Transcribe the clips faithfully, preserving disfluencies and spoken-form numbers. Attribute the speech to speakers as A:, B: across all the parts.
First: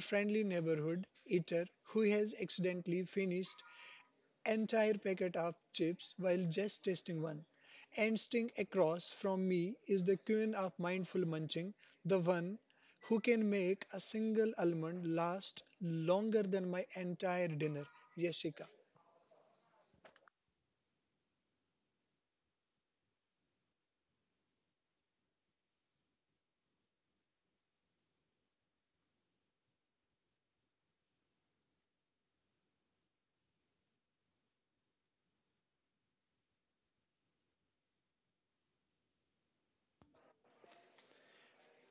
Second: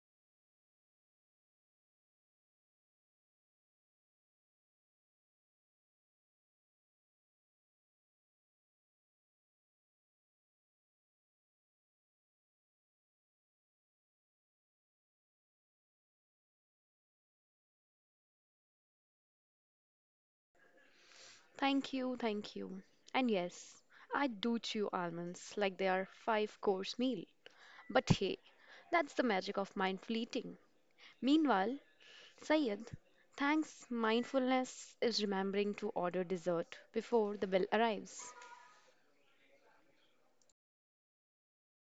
A: friendly neighborhood eater who has accidentally finished entire packet of chips while just tasting one. And sitting across from me is the queen of mindful munching, the one who can make a single almond last longer than my entire dinner, Yashika.
B: Thank you, thank you. And yes, I do chew almonds like they are five course meal. But hey, that's the magic of mindful eating. Meanwhile, Sayed, thanks mindfulness is remembering to order dessert before the bill arrives.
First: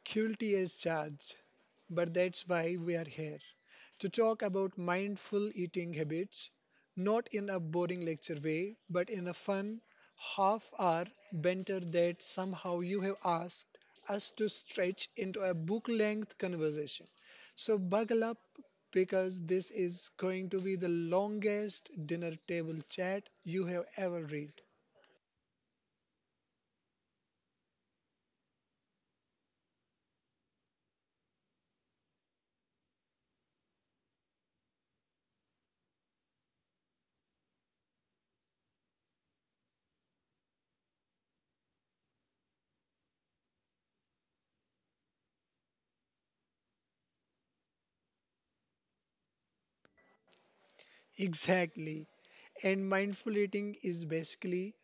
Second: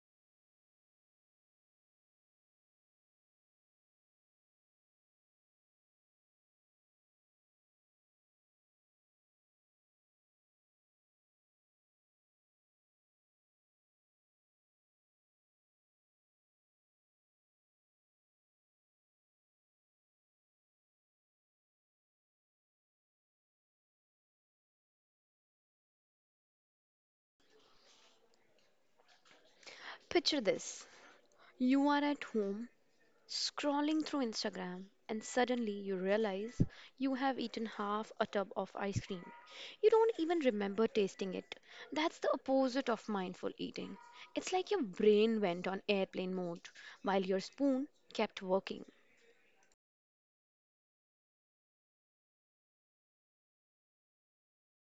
A: Cruelty is charged, but that's why we are here to talk about mindful eating habits, not in a boring lecture way, but in a fun, half hour banter that somehow you have asked us to stretch into a book length conversation. So, buckle up because this is going to be the longest dinner table chat you have ever read.
B: Picture this. You are at home scrolling through Instagram, and suddenly you realize you have eaten half a tub of ice cream. You don't even remember tasting it. That's the opposite of mindful eating. It's like your brain went on airplane mode while your spoon kept working.
A: Exactly. And mindful eating is basically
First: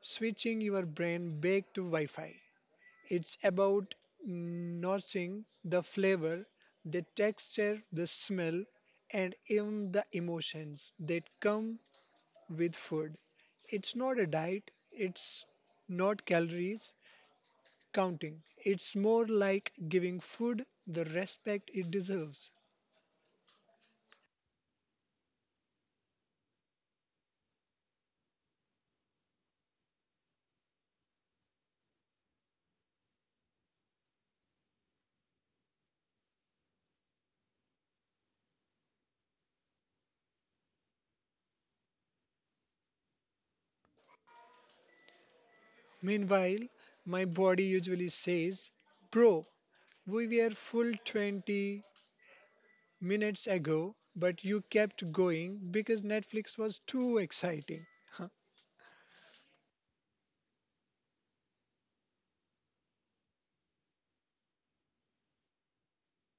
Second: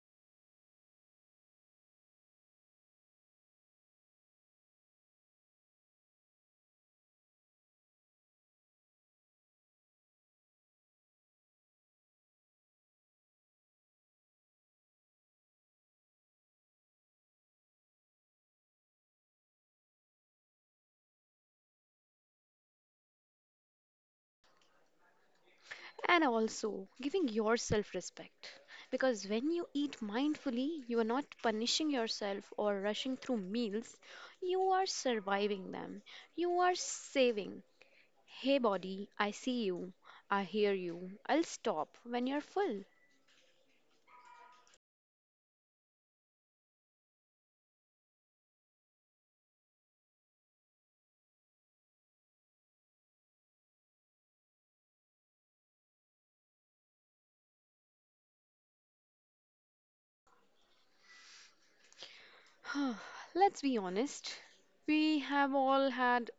A: switching your brain back to Wi Fi. It's about noticing the flavor, the texture, the smell, and even the emotions that come with food. It's not a diet, it's not calories counting. It's more like giving food the respect it deserves.
B: And also giving yourself respect. Because when you eat mindfully, you are not punishing yourself or rushing through meals, you are surviving them. You are saving. Hey body, I see you. I hear you. I'll stop when you're full.
A: Meanwhile, my body usually says, "Bro, we were full twenty minutes ago, but you kept going because Netflix was too exciting." Huh.
B: Let's be honest. We have all had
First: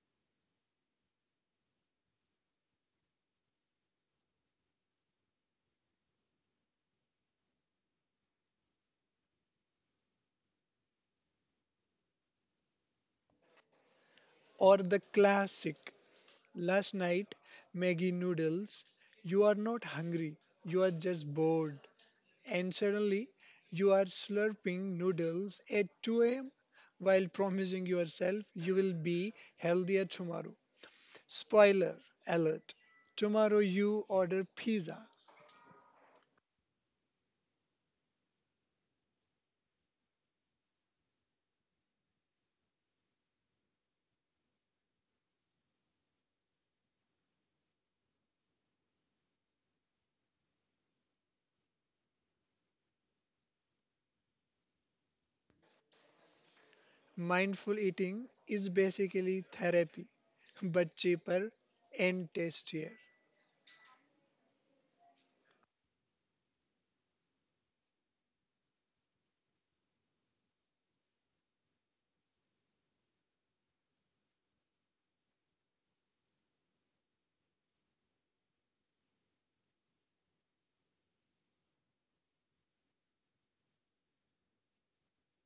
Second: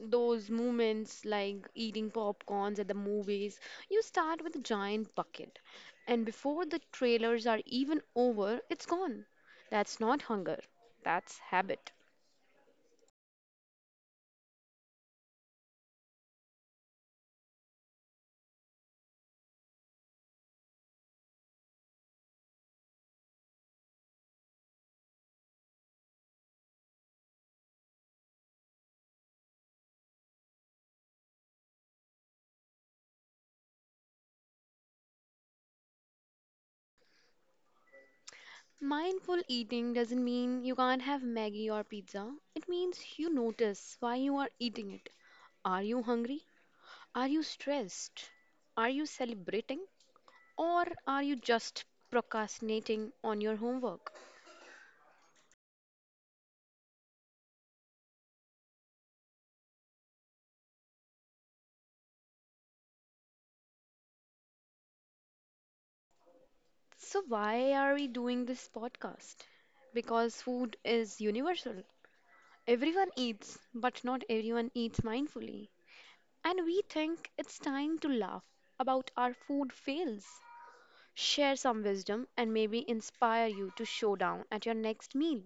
B: those moments like eating popcorns at the movies. You start with a giant bucket, and before the trailers are even over, it's gone. That's not hunger, that's habit.
A: Or the classic last night Maggie noodles. You are not hungry, you are just bored. And suddenly you are slurping noodles at two a m while promising yourself you will be healthier tomorrow. Spoiler alert, tomorrow you order pizza.
B: Mindful eating doesn't mean you can't have Maggie or pizza. It means you notice why you are eating it. Are you hungry? Are you stressed? Are you celebrating? Or are you just procrastinating on your homework?
A: Mindful eating is basically therapy, but cheaper and tastier.
B: So, why are we doing this podcast? Because food is universal. Everyone eats, but not everyone eats mindfully. And we think it's time to laugh about our food fails, share some wisdom, and maybe inspire you to show down at your next meal.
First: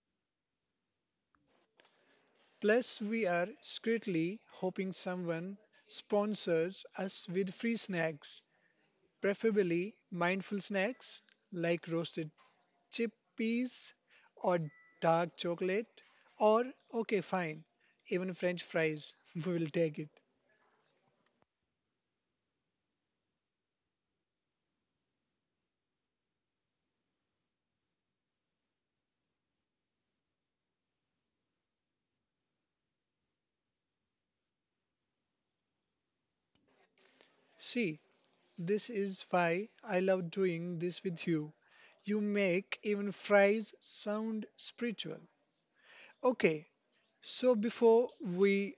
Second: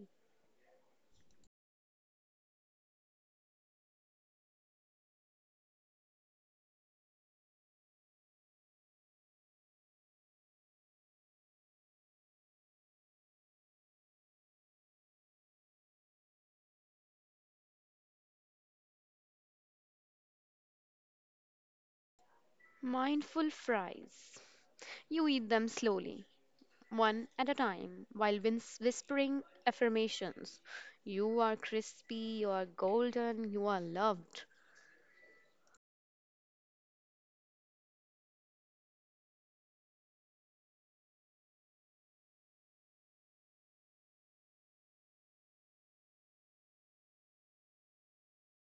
A: Plus, we are secretly hoping someone sponsors us with free snacks, preferably mindful snacks like roasted chickpeas or dark chocolate, or okay, fine, even French fries. We will take it.
B: Mindful fries. You eat them slowly, one at a time, while whins- whispering affirmations. You are crispy, you are golden, you are loved.
A: See, this is why I love doing this with you. You make even fries sound spiritual. Okay, so before we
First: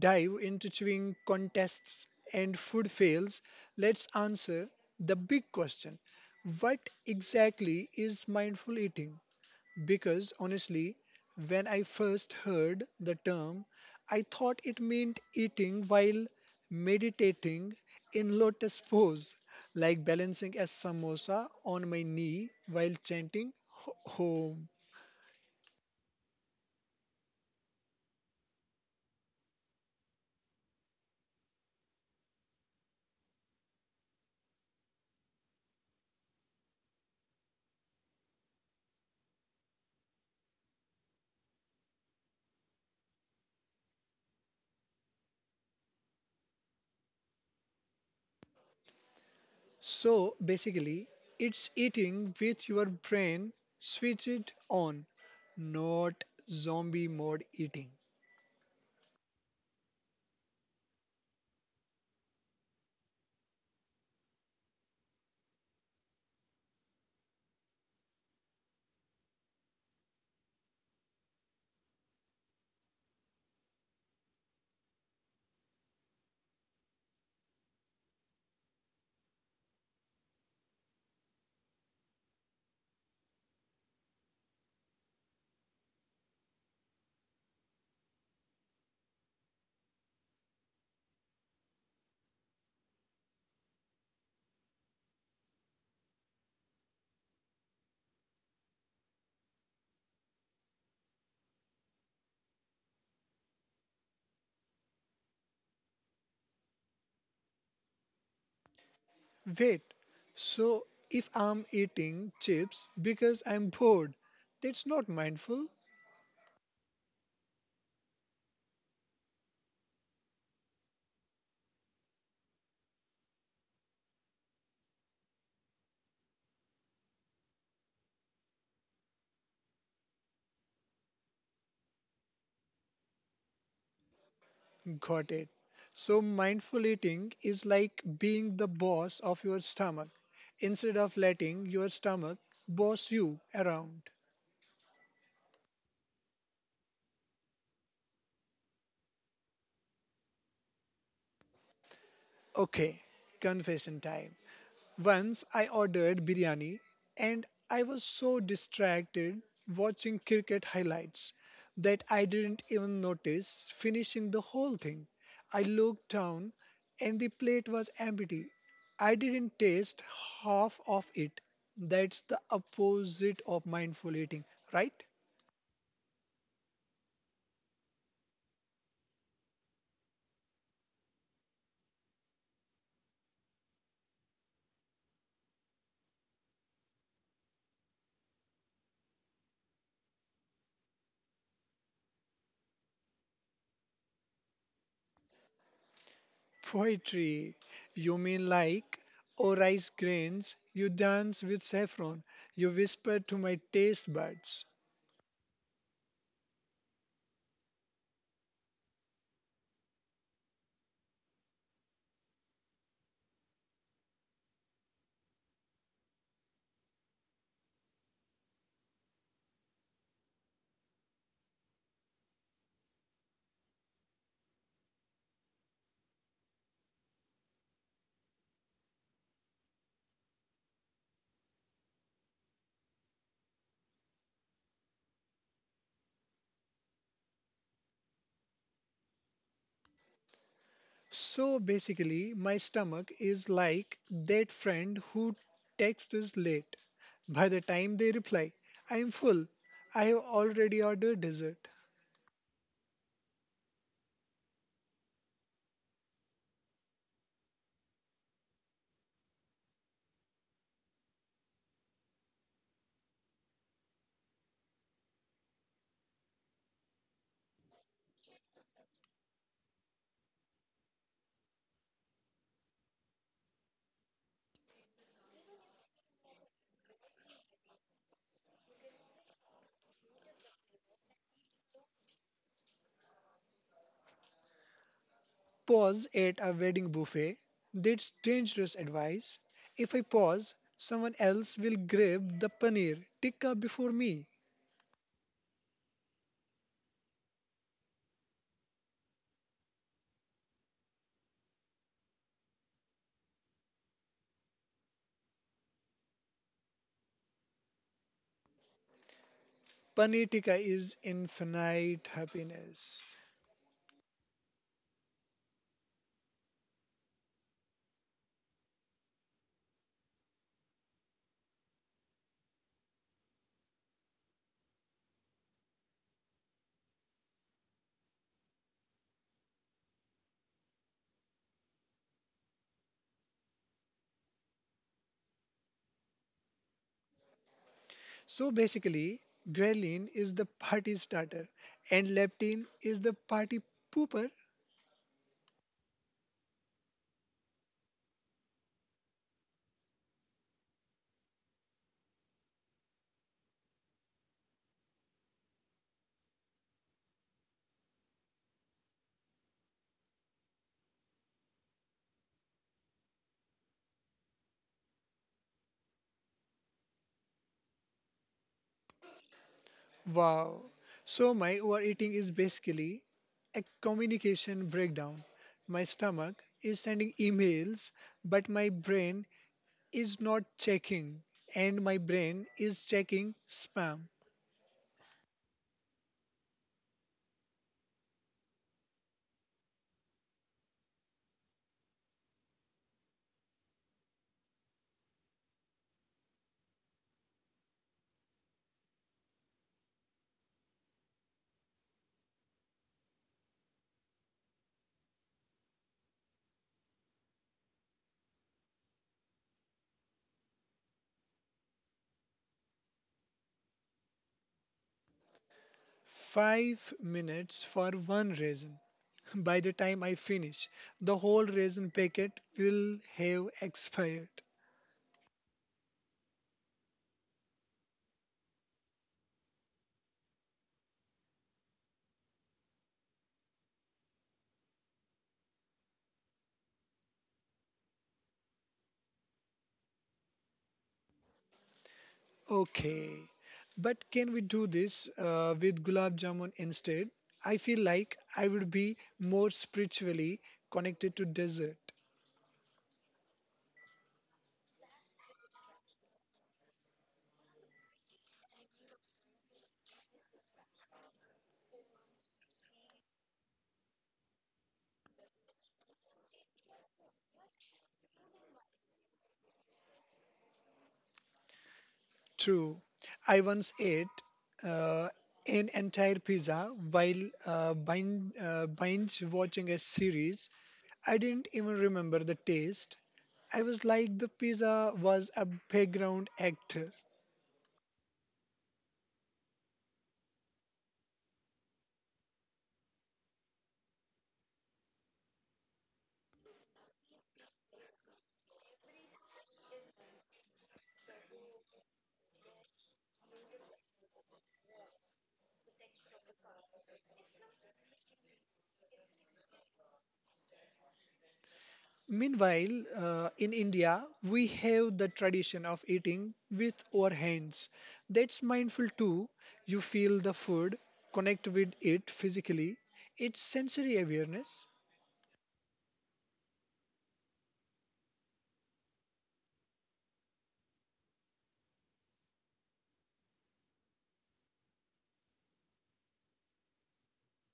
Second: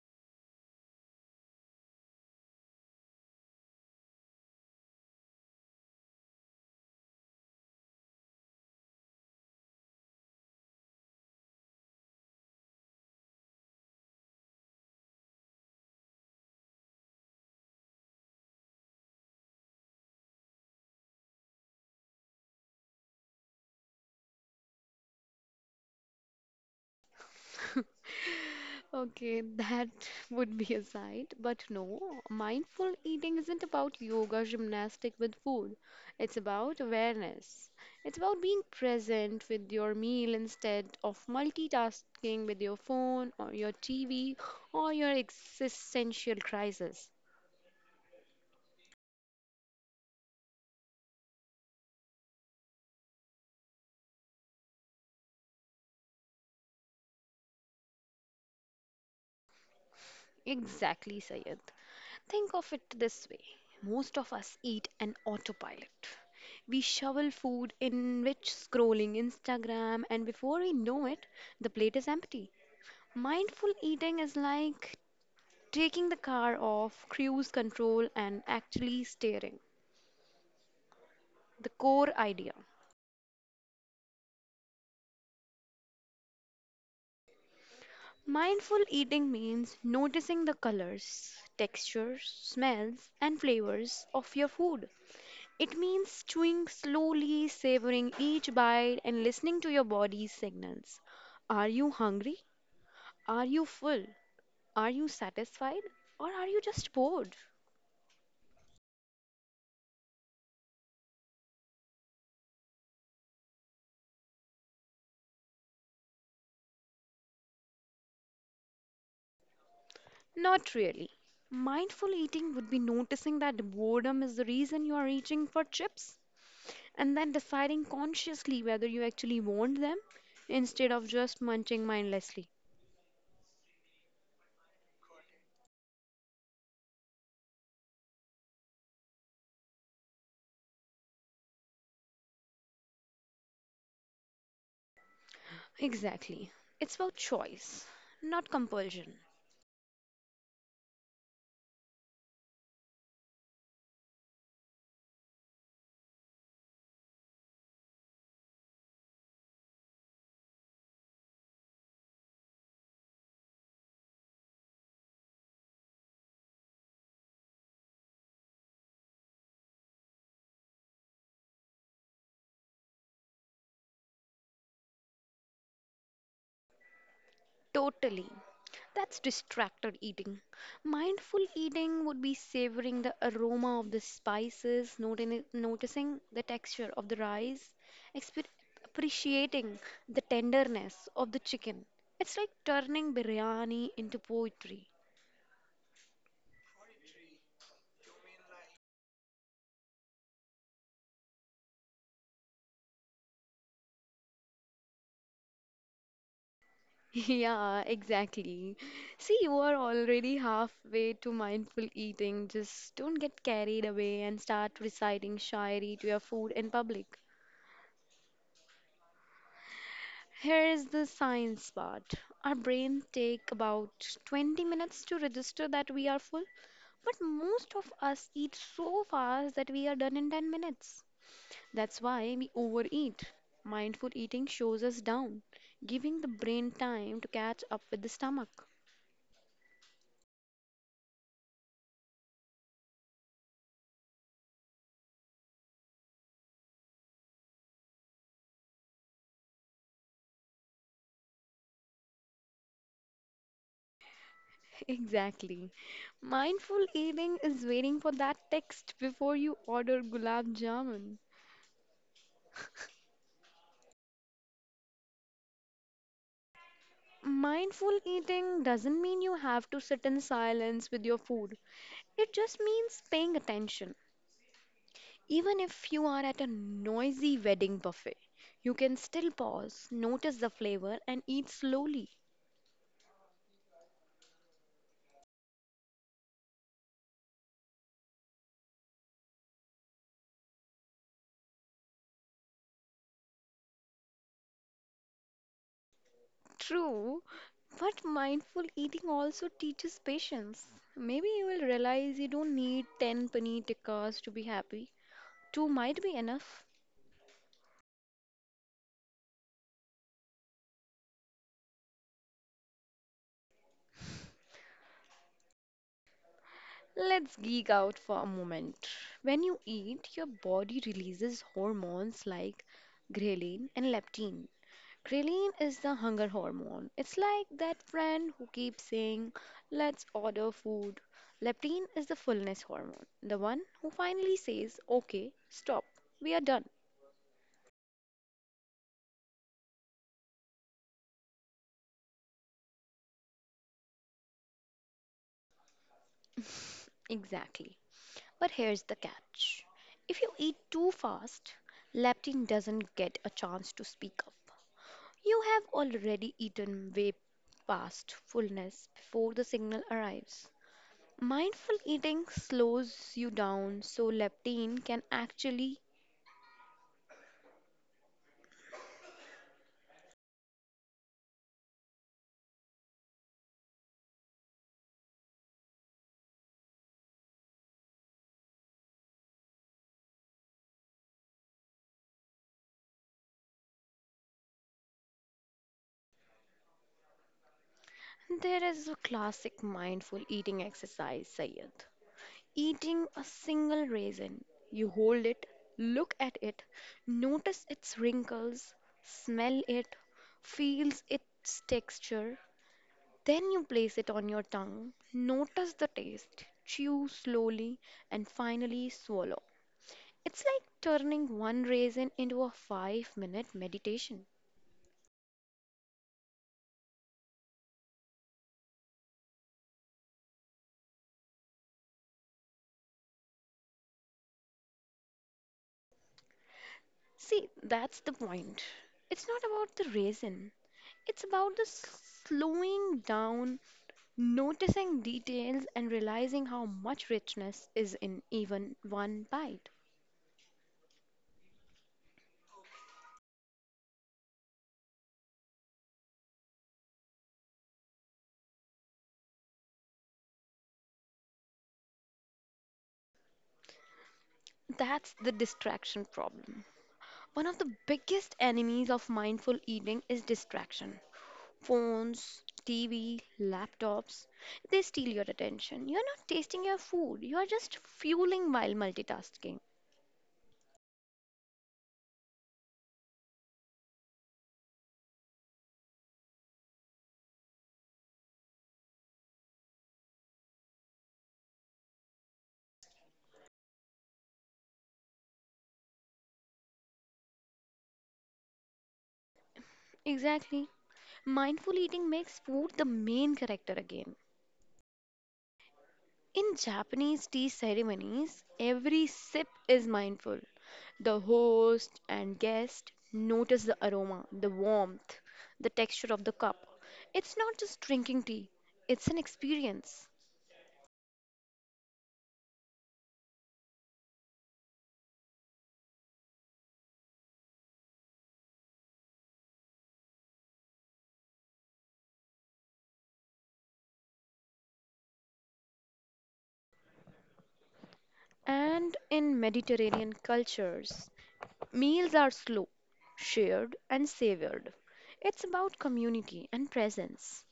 A: dive into chewing contests and food fails, let's answer the big question: what exactly is mindful eating? Because honestly, when I first heard the term, I thought it meant eating while meditating in lotus pose, like balancing a samosa on my knee while chanting "Ho- home.
B: Okay, that would be a sight, but no, mindful eating isn't about yoga gymnastic with food. It's about awareness. It's about being present with your meal instead of multitasking with your phone or your T V or your existential crisis.
A: So basically, it's eating with your brain switched on, not zombie mode eating.
B: Exactly, Sayed. Think of it this way most of us eat an autopilot. We shovel food in which scrolling Instagram, and before we know it, the plate is empty. Mindful eating is like taking the car off cruise control and actually steering. The core idea. Mindful eating means noticing the colors, textures, smells, and flavors of your food. It means chewing slowly, savoring each bite, and listening to your body's signals. Are you hungry? Are you full? Are you satisfied? Or are you just bored?
A: Wait, so if I'm eating chips because I'm bored, that's not mindful.
B: Not really. Mindful eating would be noticing that boredom is the reason you are reaching for chips and then deciding consciously whether you actually want them instead of just munching mindlessly.
A: Got it. So, mindful eating is like being the boss of your stomach instead of letting your stomach boss you around.
B: Exactly. It's about choice, not compulsion.
A: Okay, confession time. Once I ordered biryani and I was so distracted watching cricket highlights that I didn't even notice finishing the whole thing. I looked down and the plate was empty. I didn't taste half of it. That's the opposite of mindful eating, right?
B: Totally. That's distracted eating. Mindful eating would be savoring the aroma of the spices, noti- noticing the texture of the rice, expe- appreciating the tenderness of the chicken. It's like turning biryani into poetry.
A: Poetry. You mean like, "Oh rice grains, you dance with saffron, you whisper to my taste buds."
B: Yeah, exactly. See, you are already halfway to mindful eating. Just don't get carried away and start reciting shairi to your food in public. Here is the science part. Our brains take about twenty minutes to register that we are full, but most of us eat so fast that we are done in ten minutes. That's why we overeat. Mindful eating shows us down, giving the brain time to catch up with the stomach.
A: So basically, my stomach is like that friend who texts is late. By the time they reply, I am full. I have already ordered dessert.
B: Exactly. Mindful eating is waiting for that text before you order gulab jamun. Mindful eating doesn't mean you have to sit in silence with your food. It just means paying attention. Even if you are at a noisy wedding buffet, you can still pause, notice the flavor, and eat slowly.
A: Pause at a wedding buffet. That's dangerous advice. If I pause, someone else will grab the paneer tikka before me.
B: True, but mindful eating also teaches patience. Maybe you will realize you don't need ten paneer tikkas to be happy. Two might be enough.
A: Paneer tikka is infinite happiness.
B: Let's geek out for a moment. When you eat, your body releases hormones like ghrelin and leptin. Ghrelin is the hunger hormone. It's like that friend who keeps saying, let's order food. Leptin is the fullness hormone, the one who finally says, okay, stop, we are done.
A: So basically, ghrelin is the party starter and leptin is the party pooper.
B: Exactly. But here's the catch if you eat too fast, leptin doesn't get a chance to speak up. You have already eaten way past fullness before the signal arrives. Mindful eating slows you down so leptin can actually.
A: Wow. So my overeating is basically a communication breakdown. My stomach is sending emails, but my brain is not checking, and my brain is checking spam.
B: There is a classic mindful eating exercise, Sayed. Eating a single raisin, you hold it, look at it, notice its wrinkles, smell it, feels its texture, then you place it on your tongue. Notice the taste. Chew slowly and finally swallow. It's like turning one raisin into a five minute meditation.
A: Five minutes for one raisin. By the time I finish, the whole raisin packet will have expired.
B: See, that's the point. It's not about the raisin, it's about the s- slowing down, noticing details, and realizing how much richness is in even one bite.
A: Okay, but can we do this uh, with gulab jamun instead? I feel like I would be more spiritually connected to dessert.
B: That's the distraction problem. One of the biggest enemies of mindful eating is distraction. Phones, T V, laptops, they steal your attention. You're not tasting your food, you're just fueling while multitasking.
A: True, I once ate uh, an entire pizza while uh, binge, uh, binge watching a series. I didn't even remember the taste. I was like the pizza was a background act.
B: Exactly. Mindful eating makes food the main character again. In Japanese tea ceremonies, every sip is mindful. The host and guest notice the aroma, the warmth, the texture of the cup. It's not just drinking tea, it's an experience.
A: Meanwhile, uh, in India, we have the tradition of eating with our hands. That's mindful too. You feel the food, connect with it physically. It's sensory awareness.
B: And in Mediterranean cultures, meals are slow, shared, and savored. It's about community and presence.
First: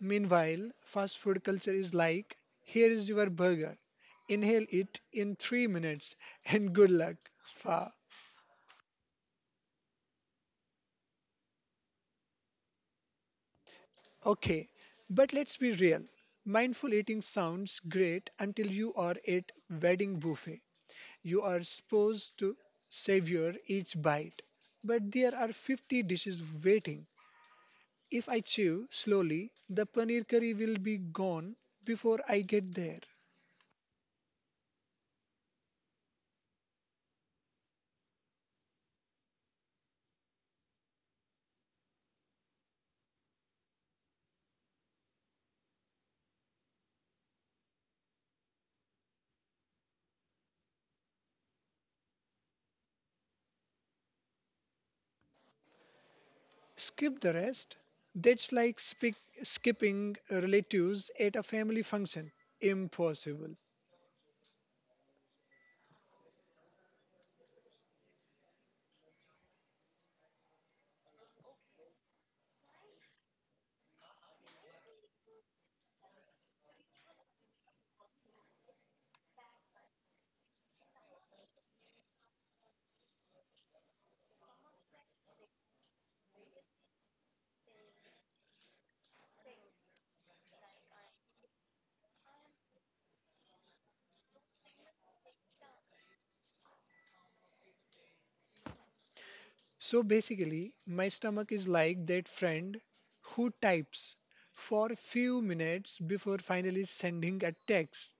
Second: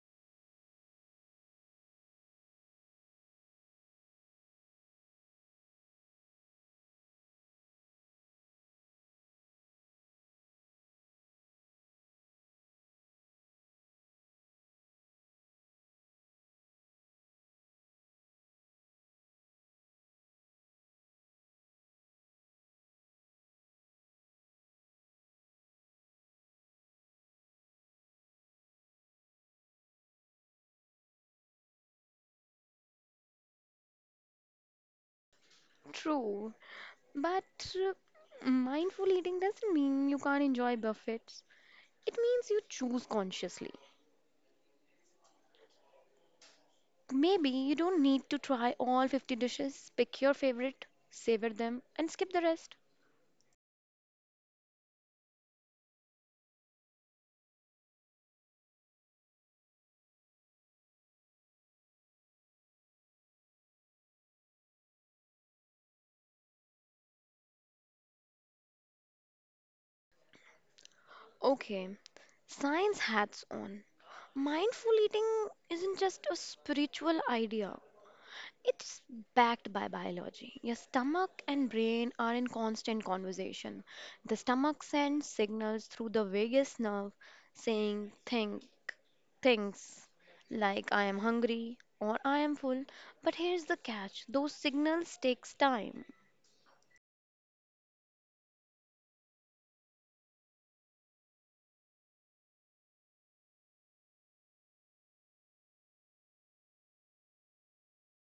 A: Meanwhile, fast food culture is like, "Here is your burger. Inhale it in three minutes and good luck." Fa. Okay, but let's be real. Mindful eating sounds great until you are at wedding buffet. You are supposed to savor each bite, but there are fifty dishes waiting. If I chew slowly, the paneer curry will be gone before I get there.
B: True, but uh, mindful eating doesn't mean you can't enjoy buffets. It means you choose consciously. Maybe you don't need to try all fifty dishes, pick your favorite, savor them, and skip the rest.
A: Skip the rest. That's like spi- skipping relatives at a family function. Impossible.
B: Okay, science hats on. Mindful eating isn't just a spiritual idea, it's backed by biology. Your stomach and brain are in constant conversation. The stomach sends signals through the vagus nerve saying think things like I am hungry or I am full. But here's the catch. Those signals takes time.
A: So basically, my stomach is like that friend who types for a few minutes before finally sending a text.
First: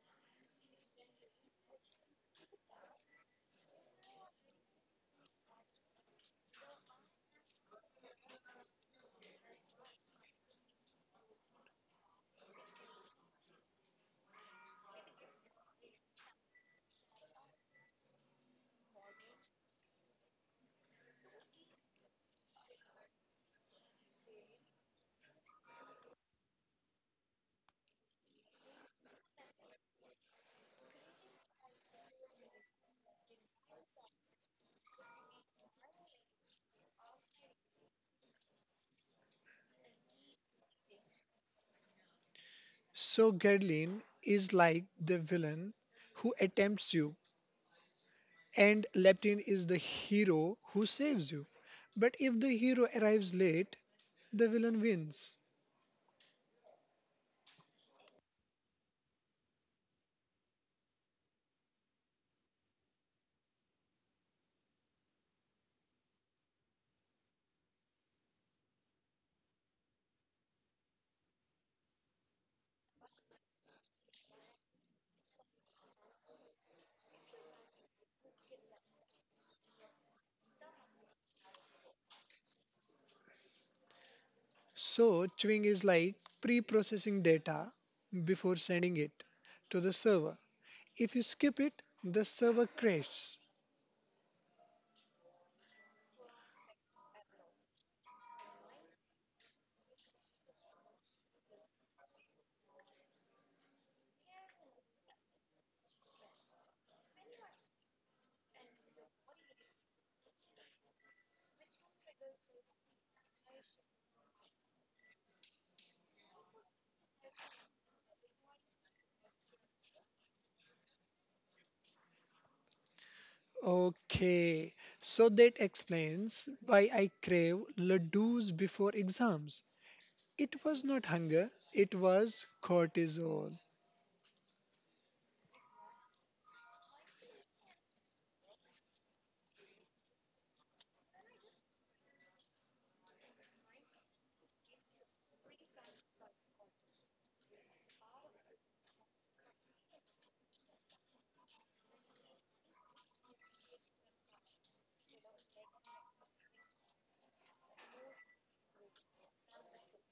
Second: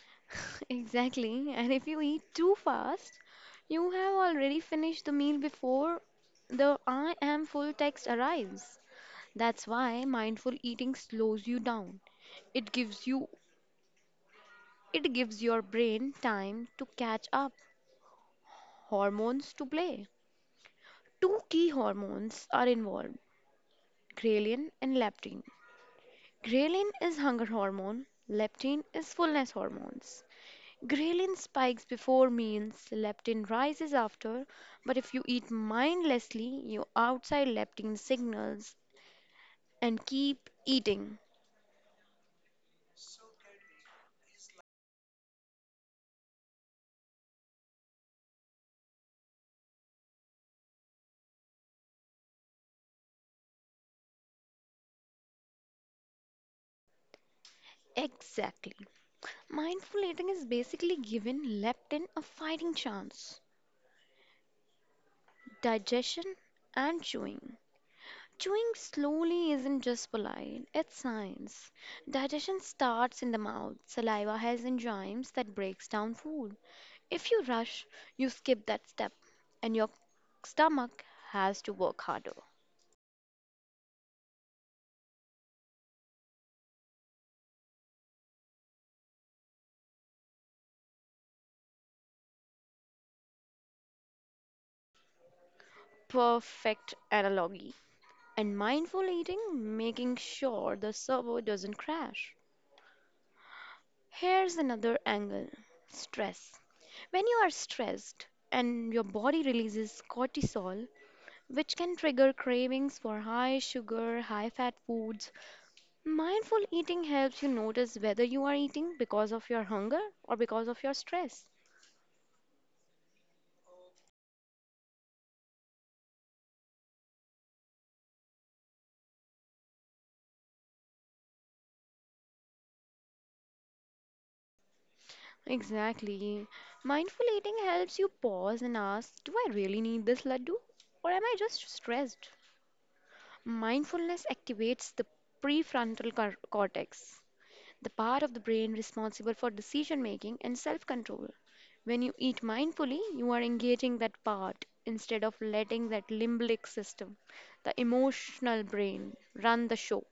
B: Exactly. And if you eat too fast, you have already finished the meal before the I am full text arrives. That's why mindful eating slows you down. It gives you it gives your brain time to catch up, hormones to play. Two key hormones are involved, ghrelin and leptin. Ghrelin is hunger hormone, leptin is fullness hormones. Ghrelin spikes before meals, leptin rises after, but if you eat mindlessly, you outside leptin signals and keep eating.
A: So Gerlin is like the villain who attempts you, and Leptin is the hero who saves you. But if the hero arrives late, the villain wins.
B: Exactly. Mindful eating is basically giving leptin a fighting chance. Digestion and chewing. Chewing slowly isn't just polite, it's science. Digestion starts in the mouth. Saliva has enzymes that breaks down food. If you rush, you skip that step and your stomach has to work harder.
A: So chewing is like pre-processing data before sending it to the server. If you skip it, the server crashes.
B: Perfect analogy. And mindful eating, making sure the server doesn't crash. Here's another angle stress. When you are stressed and your body releases cortisol, which can trigger cravings for high sugar, high fat foods, mindful eating helps you notice whether you are eating because of your hunger or because of your stress.
A: Okay, so that explains why I crave ladoos before exams. It was not hunger, it was cortisol.
B: Exactly. Mindful eating helps you pause and ask, do I really need this laddu? Or am I just stressed? Mindfulness activates the prefrontal cor- cortex, the part of the brain responsible for decision making and self control. When you eat mindfully, you are engaging that part instead of letting that limbic system, the emotional brain, run the show.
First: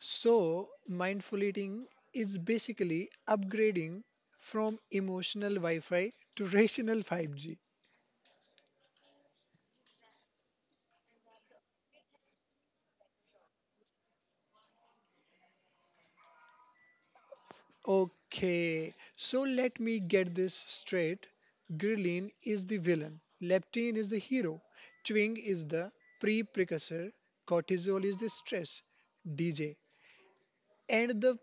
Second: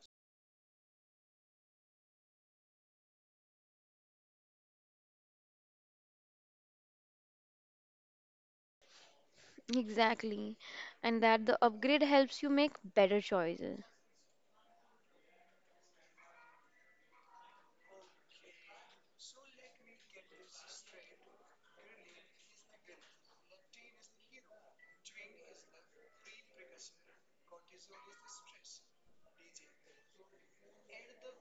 A: So, mindful eating is basically upgrading from emotional Wi Fi to rational five G.
B: Exactly. And that the upgrade helps you make better choices.
A: Okay, so let me get this straight. Ghrelin is the villain, leptin is the hero, twing is the pre precursor, cortisol is the stress D J, and the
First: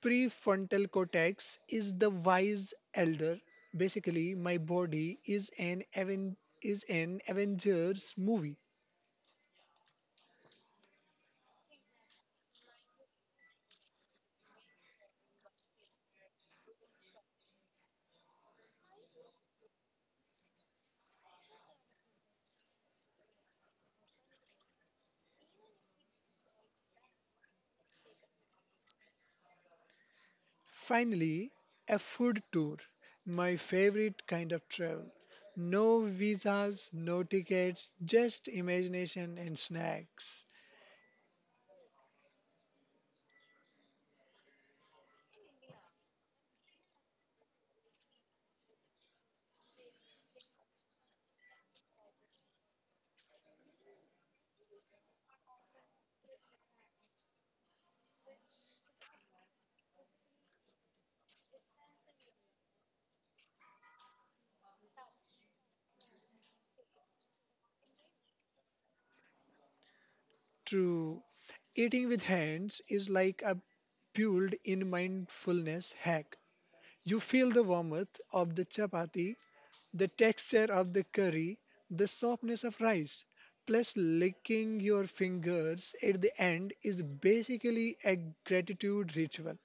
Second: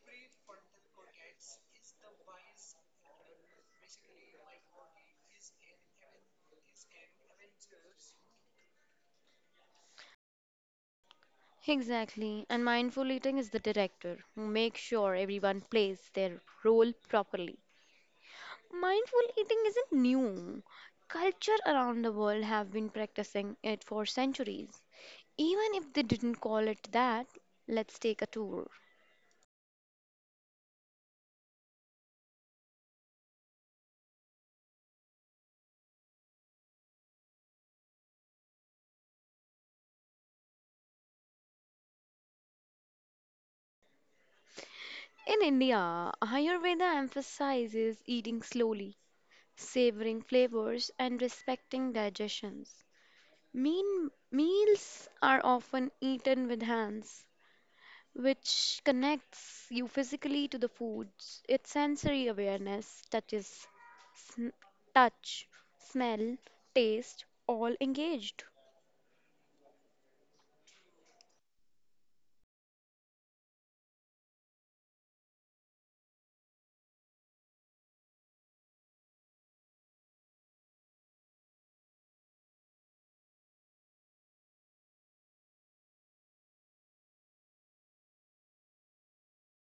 A: prefrontal cortex is the wise elder. Basically, my body is an aven- is an Avengers movie.
B: Exactly. And mindful eating is the director who makes sure everyone plays their role properly. Mindful eating isn't new. Culture around the world have been practicing it for centuries. Even if they didn't call it that, let's take a tour.
A: Finally, a food tour, my favorite kind of travel. No visas, no tickets, just imagination and snacks.
B: In India, Ayurveda emphasizes eating slowly, savoring flavors, and respecting digestions. Mean meals are often eaten with hands, which connects you physically to the foods. It's sensory awareness, touches, sn- touch, smell, taste, all engaged.
A: True, eating with hands is like a built in mindfulness hack. You feel the warmth of the chapati, the texture of the curry, the softness of rice. Plus, licking your fingers at the end is basically a gratitude ritual.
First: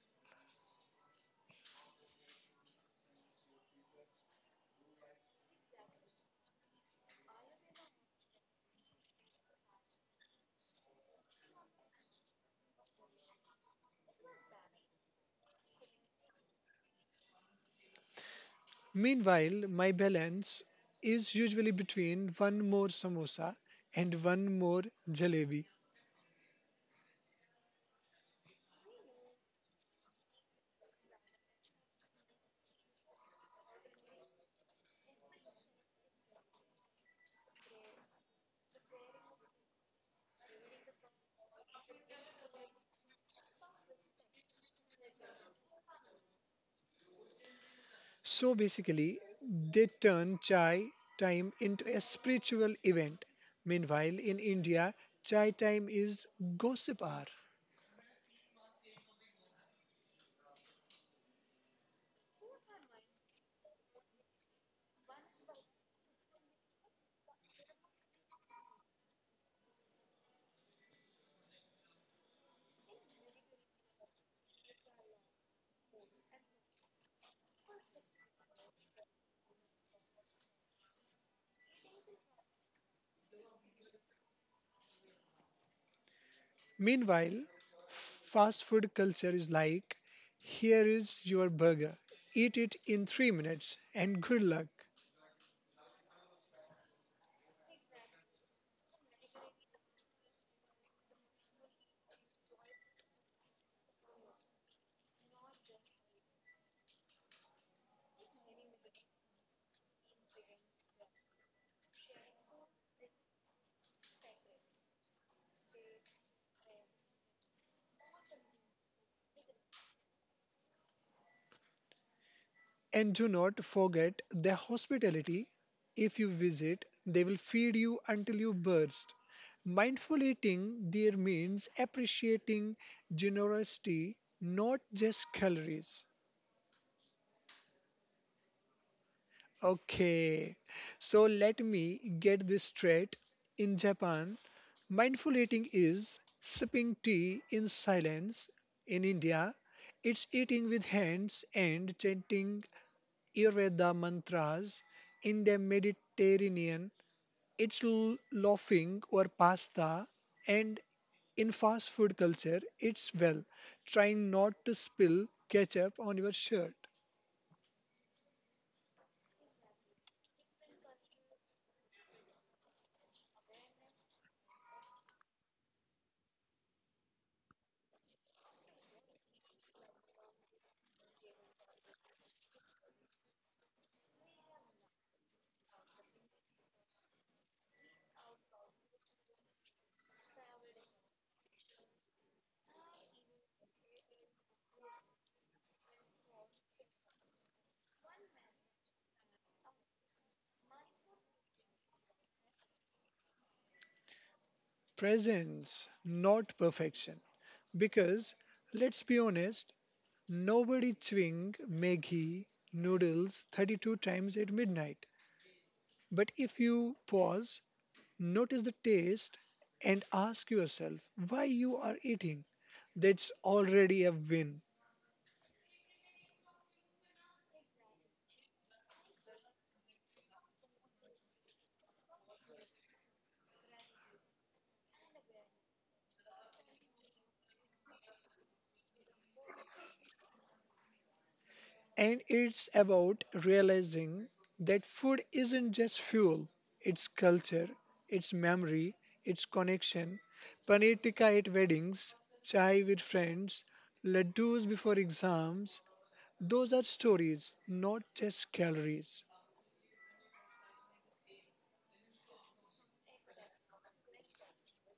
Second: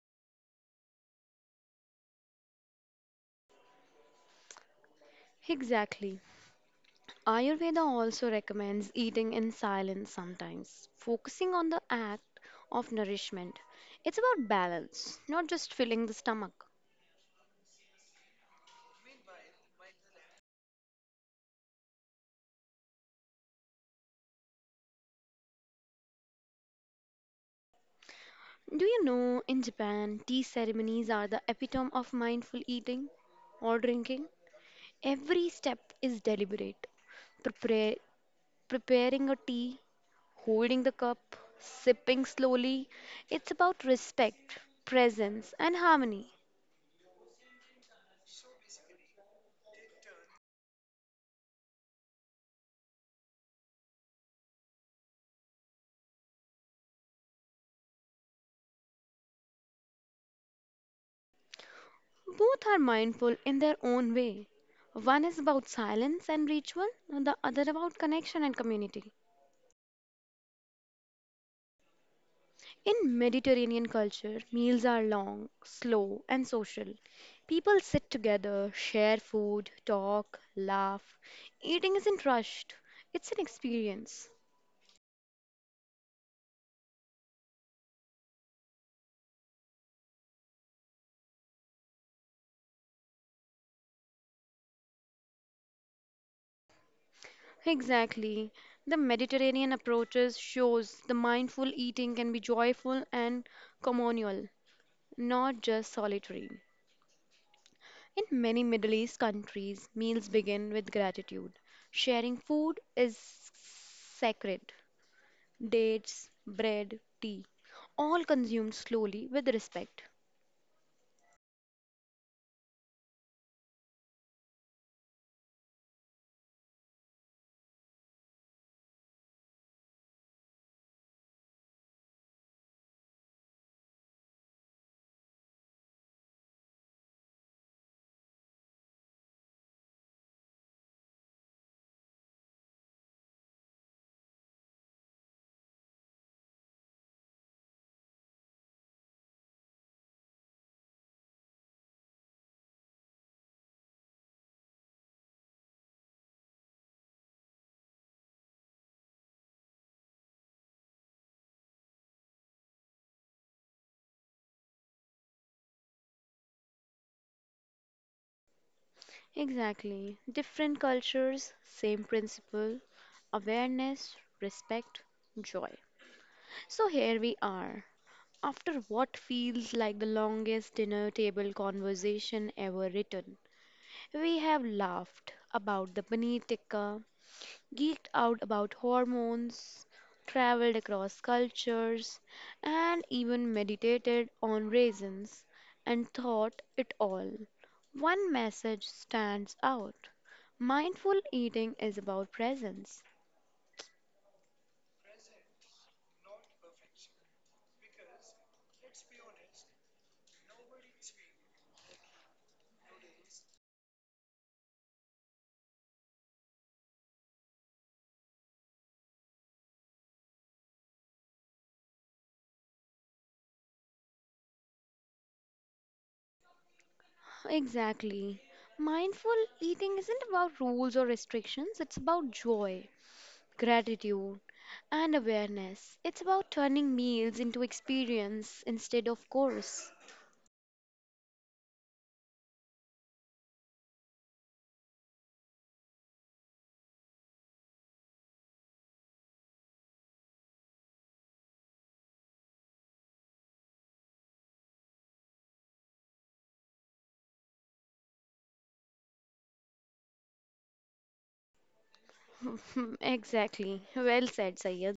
B: Exactly. Ayurveda also recommends eating in silence sometimes, focusing on the act of nourishment. It's about balance, not just filling the stomach.
A: Meanwhile, my balance is usually between one more samosa and one more jalebi.
B: Do you know in Japan, tea ceremonies are the epitome of mindful eating or drinking? Every step is deliberate. Prepare, preparing a tea, holding the cup, sipping slowly. It's about respect, presence, and harmony.
A: So basically, they turn chai time into a spiritual event. Meanwhile, in India, chai time is gossip hour.
B: Both are mindful in their own way. One is about silence and ritual, and the other about connection and community. In Mediterranean culture, meals are long, slow, and social. People sit together, share food, talk, laugh. Eating isn't rushed, it's an experience.
A: Meanwhile, fast food culture is like, "Here is your burger, eat it in three minutes, and good luck."
B: Exactly. The Mediterranean approaches shows the mindful eating can be joyful and communal, not just solitary. In many Middle East countries, meals begin with gratitude. Sharing food is sacred. Dates, bread, tea, all consumed slowly with respect.
A: And do not forget their hospitality. If you visit, they will feed you until you burst. Mindful eating there means appreciating generosity, not just calories. Okay, so let me get this straight. In Japan, mindful eating is sipping tea in silence. In India, it's eating with hands and chanting Ayurveda mantras. In the Mediterranean, it's l- laughing or pasta, and in fast food culture, it's, well, trying not to spill ketchup on your shirt.
B: Exactly. Different cultures, same principle awareness, respect, joy. So here we are, after what feels like the longest dinner table conversation ever written, we have laughed about the paneer tikka, geeked out about hormones, traveled across cultures, and even meditated on raisins and thought it all. One message stands out. Mindful eating is about presence.
A: Presence, not perfection. Because, let's be honest, nobody chewing Maggi noodles thirty-two times at midnight. But if you pause, notice the taste, and ask yourself why you are eating, that's already a win.
B: Exactly. Mindful eating isn't about rules or restrictions, it's about joy, gratitude, and awareness. It's about turning meals into experience instead of course.
A: And it's about realizing that food isn't just fuel, it's culture, it's memory, it's connection. Paneer tikka at weddings, chai with friends, laddus before exams, those are stories, not just calories.
B: Exactly. Well said, Sayed.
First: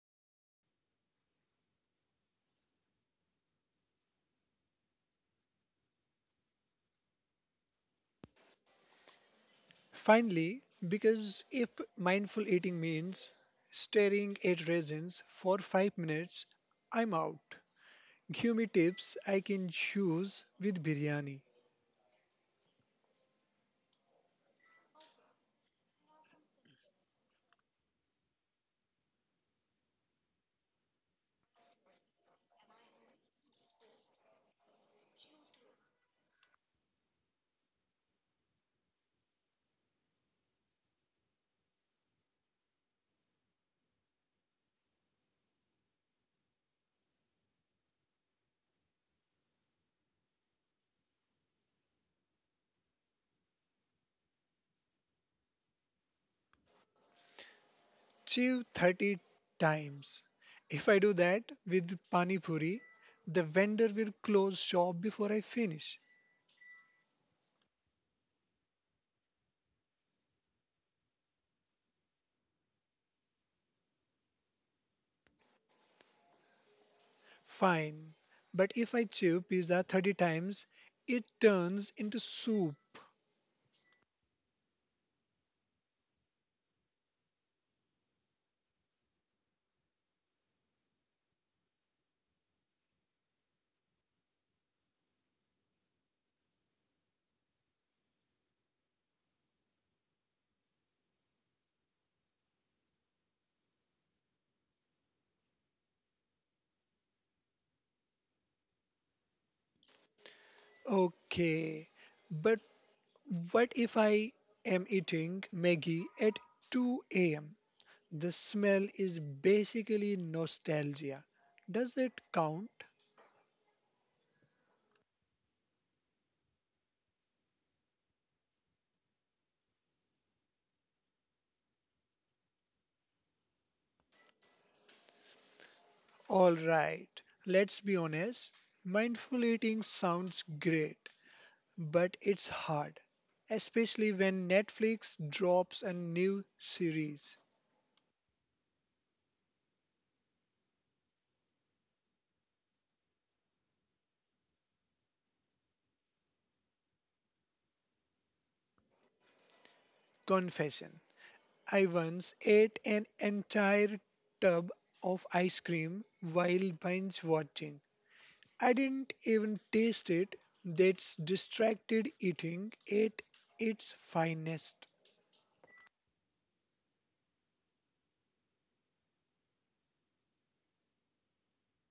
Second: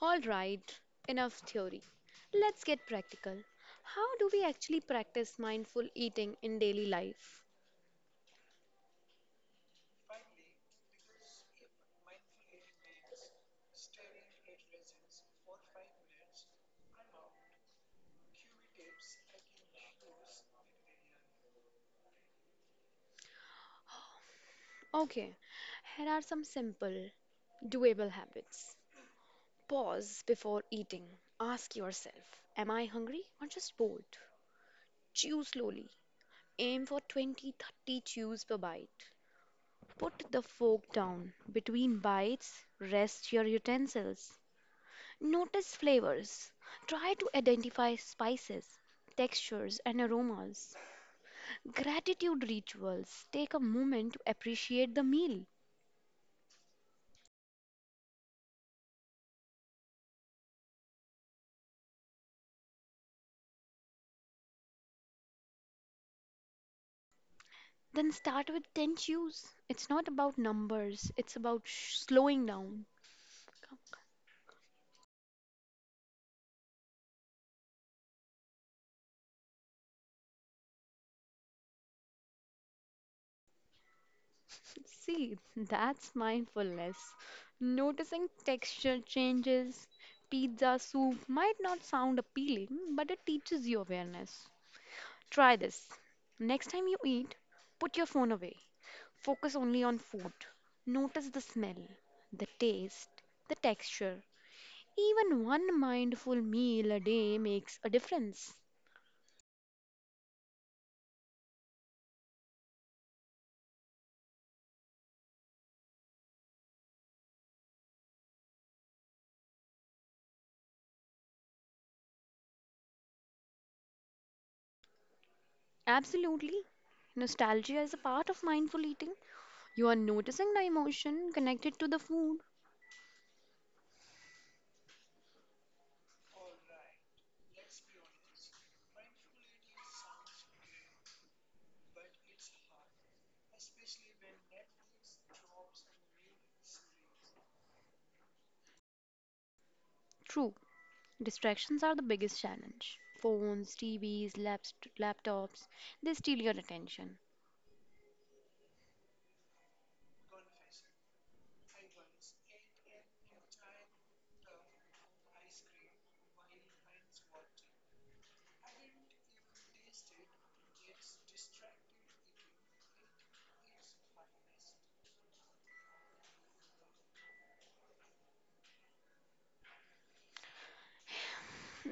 B: All right, enough theory. Let's get practical. How do we actually practice mindful eating in daily life?
A: Finally, because if mindful eating means staring at raisins for five minutes, I'm out. Give me tips I can use with biryani.
B: Okay, here are some simple, doable habits. Pause before eating. Ask yourself, am I hungry or just bored? Chew slowly. Aim for twenty, thirty chews per bite. Put the fork down. Between bites, rest your utensils. Notice flavors. Try to identify spices, textures, and aromas. Gratitude rituals. Take a moment to appreciate the meal.
A: Chew thirty times. If I do that with pani puri, the vendor will close shop before I finish.
B: Then start with ten chews. It's not about numbers, it's about sh- slowing down.
A: Fine. But if I chew pizza thirty times, it turns into soup.
B: See, that's mindfulness. Noticing texture changes. Pizza soup might not sound appealing, but it teaches you awareness. Try this. Next time you eat, put your phone away. Focus only on food. Notice the smell, the taste, the texture. Even one mindful meal a day makes a difference.
A: Okay. But what if I am eating Maggie at two a m? The smell is basically nostalgia. Does that count?
B: Absolutely. Nostalgia is a part of mindful eating. You are noticing the emotion connected to the food.
A: Alright, let's be honest. Mindful eating sounds great, but it's hard, especially when Netflix drops a new series.
B: True, distractions are the biggest challenge. Phones, T Vs, laps- laptops, they steal your attention.
A: Confession: I once ate an entire tub of ice cream while binge watching. I didn't even taste it. That's distracted eating at its finest.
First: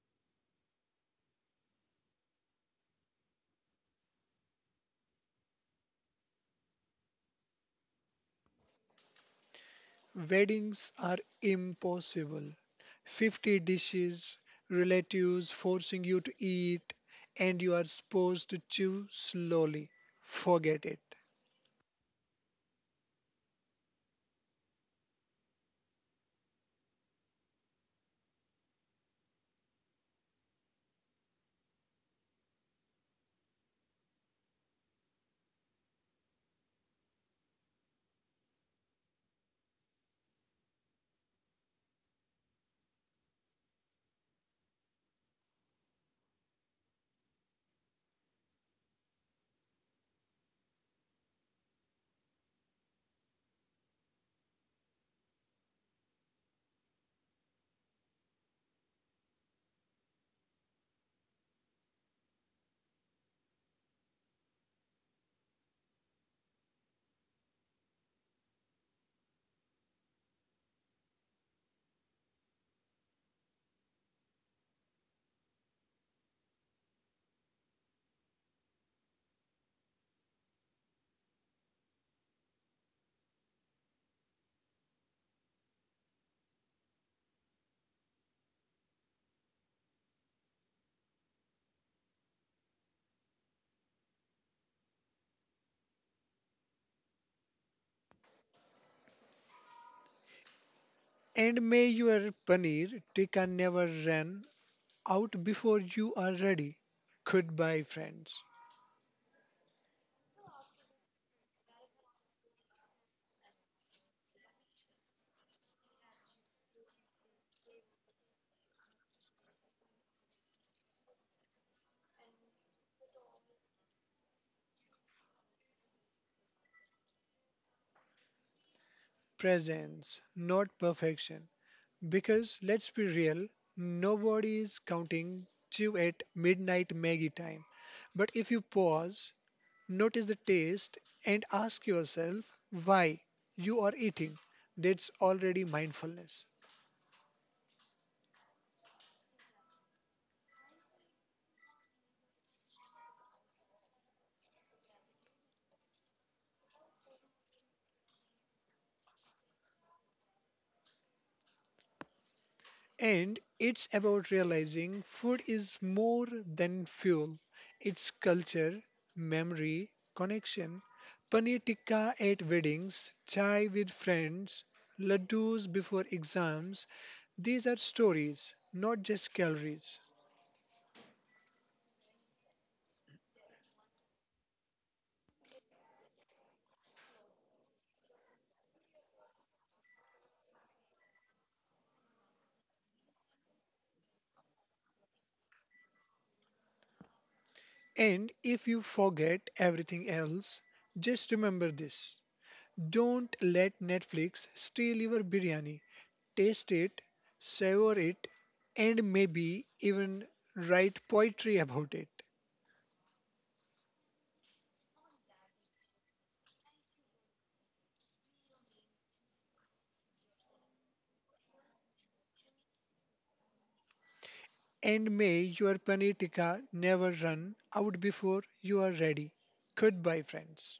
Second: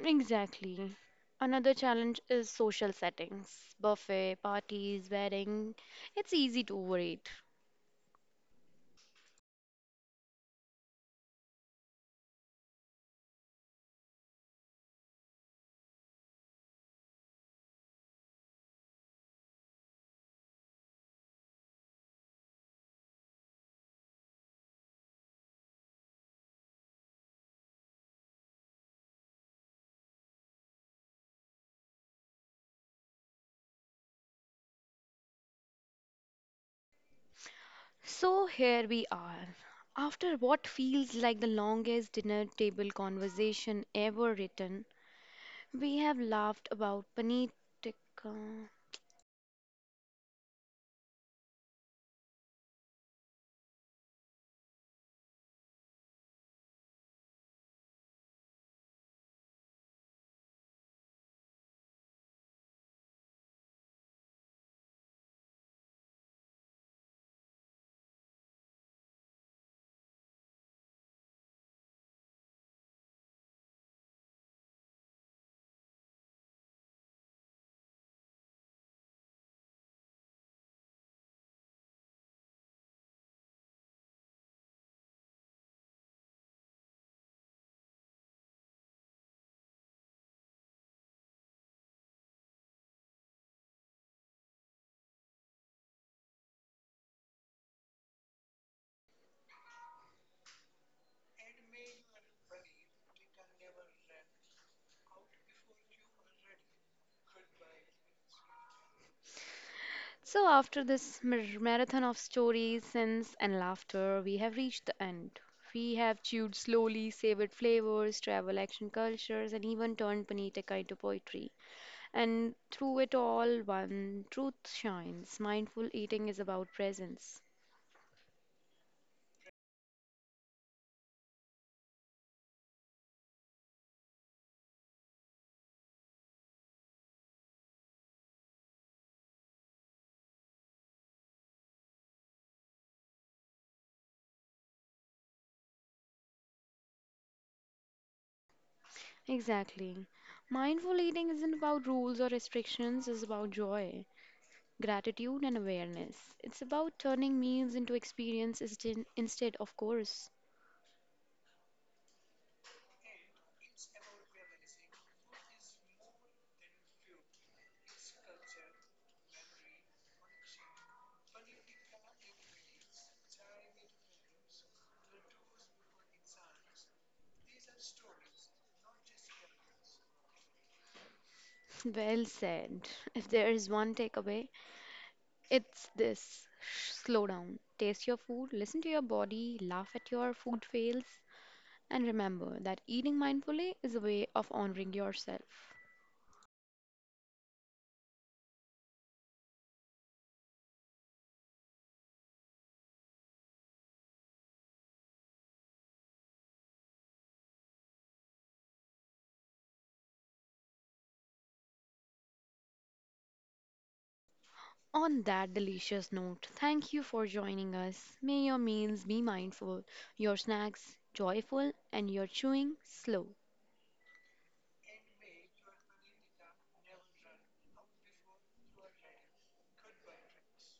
B: Exactly. Another challenge is social settings, buffet, parties, wedding. It's easy to overeat.
A: Weddings are impossible. fifty dishes, relatives forcing you to eat, and you are supposed to chew slowly. Forget it.
B: So here we are. After what feels like the longest dinner table conversation ever written, we have laughed about paneer tikka.
A: And may your paneer tikka never run out before you are ready. Goodbye, friends.
B: So after this mar- marathon of stories, sins, and laughter, we have reached the end. We have chewed slowly, savored flavors, travel, action, cultures, and even turned paneer tikka into poetry. And through it all, one truth shines. Mindful eating is about presence.
A: Presence, not perfection. Because let's be real, nobody is counting chew at midnight Maggie time. But if you pause, notice the taste and ask yourself why you are eating. That's already mindfulness.
B: Exactly. Mindful eating isn't about rules or restrictions, it's about joy, gratitude, and awareness. It's about turning meals into experiences, instead, instead of course.
A: And it's about realizing food is more than fuel. It's culture, memory, connection. Paneer tikka at weddings, chai with friends, laddus before exams. These are stories, not just calories.
B: Well said. If there is one takeaway, it's this. Slow down, taste your food, listen to your body, laugh at your food fails, and remember that eating mindfully is a way of honoring yourself.
A: And if you forget everything else, just remember this: don't let Netflix steal your biryani. Taste it, savor it, and maybe even write poetry about it.
B: On that delicious note, thank you for joining us. May your meals be mindful, your snacks joyful, and your chewing slow.
A: And may your paneer tikka never run out before you are ready. Goodbye, friends.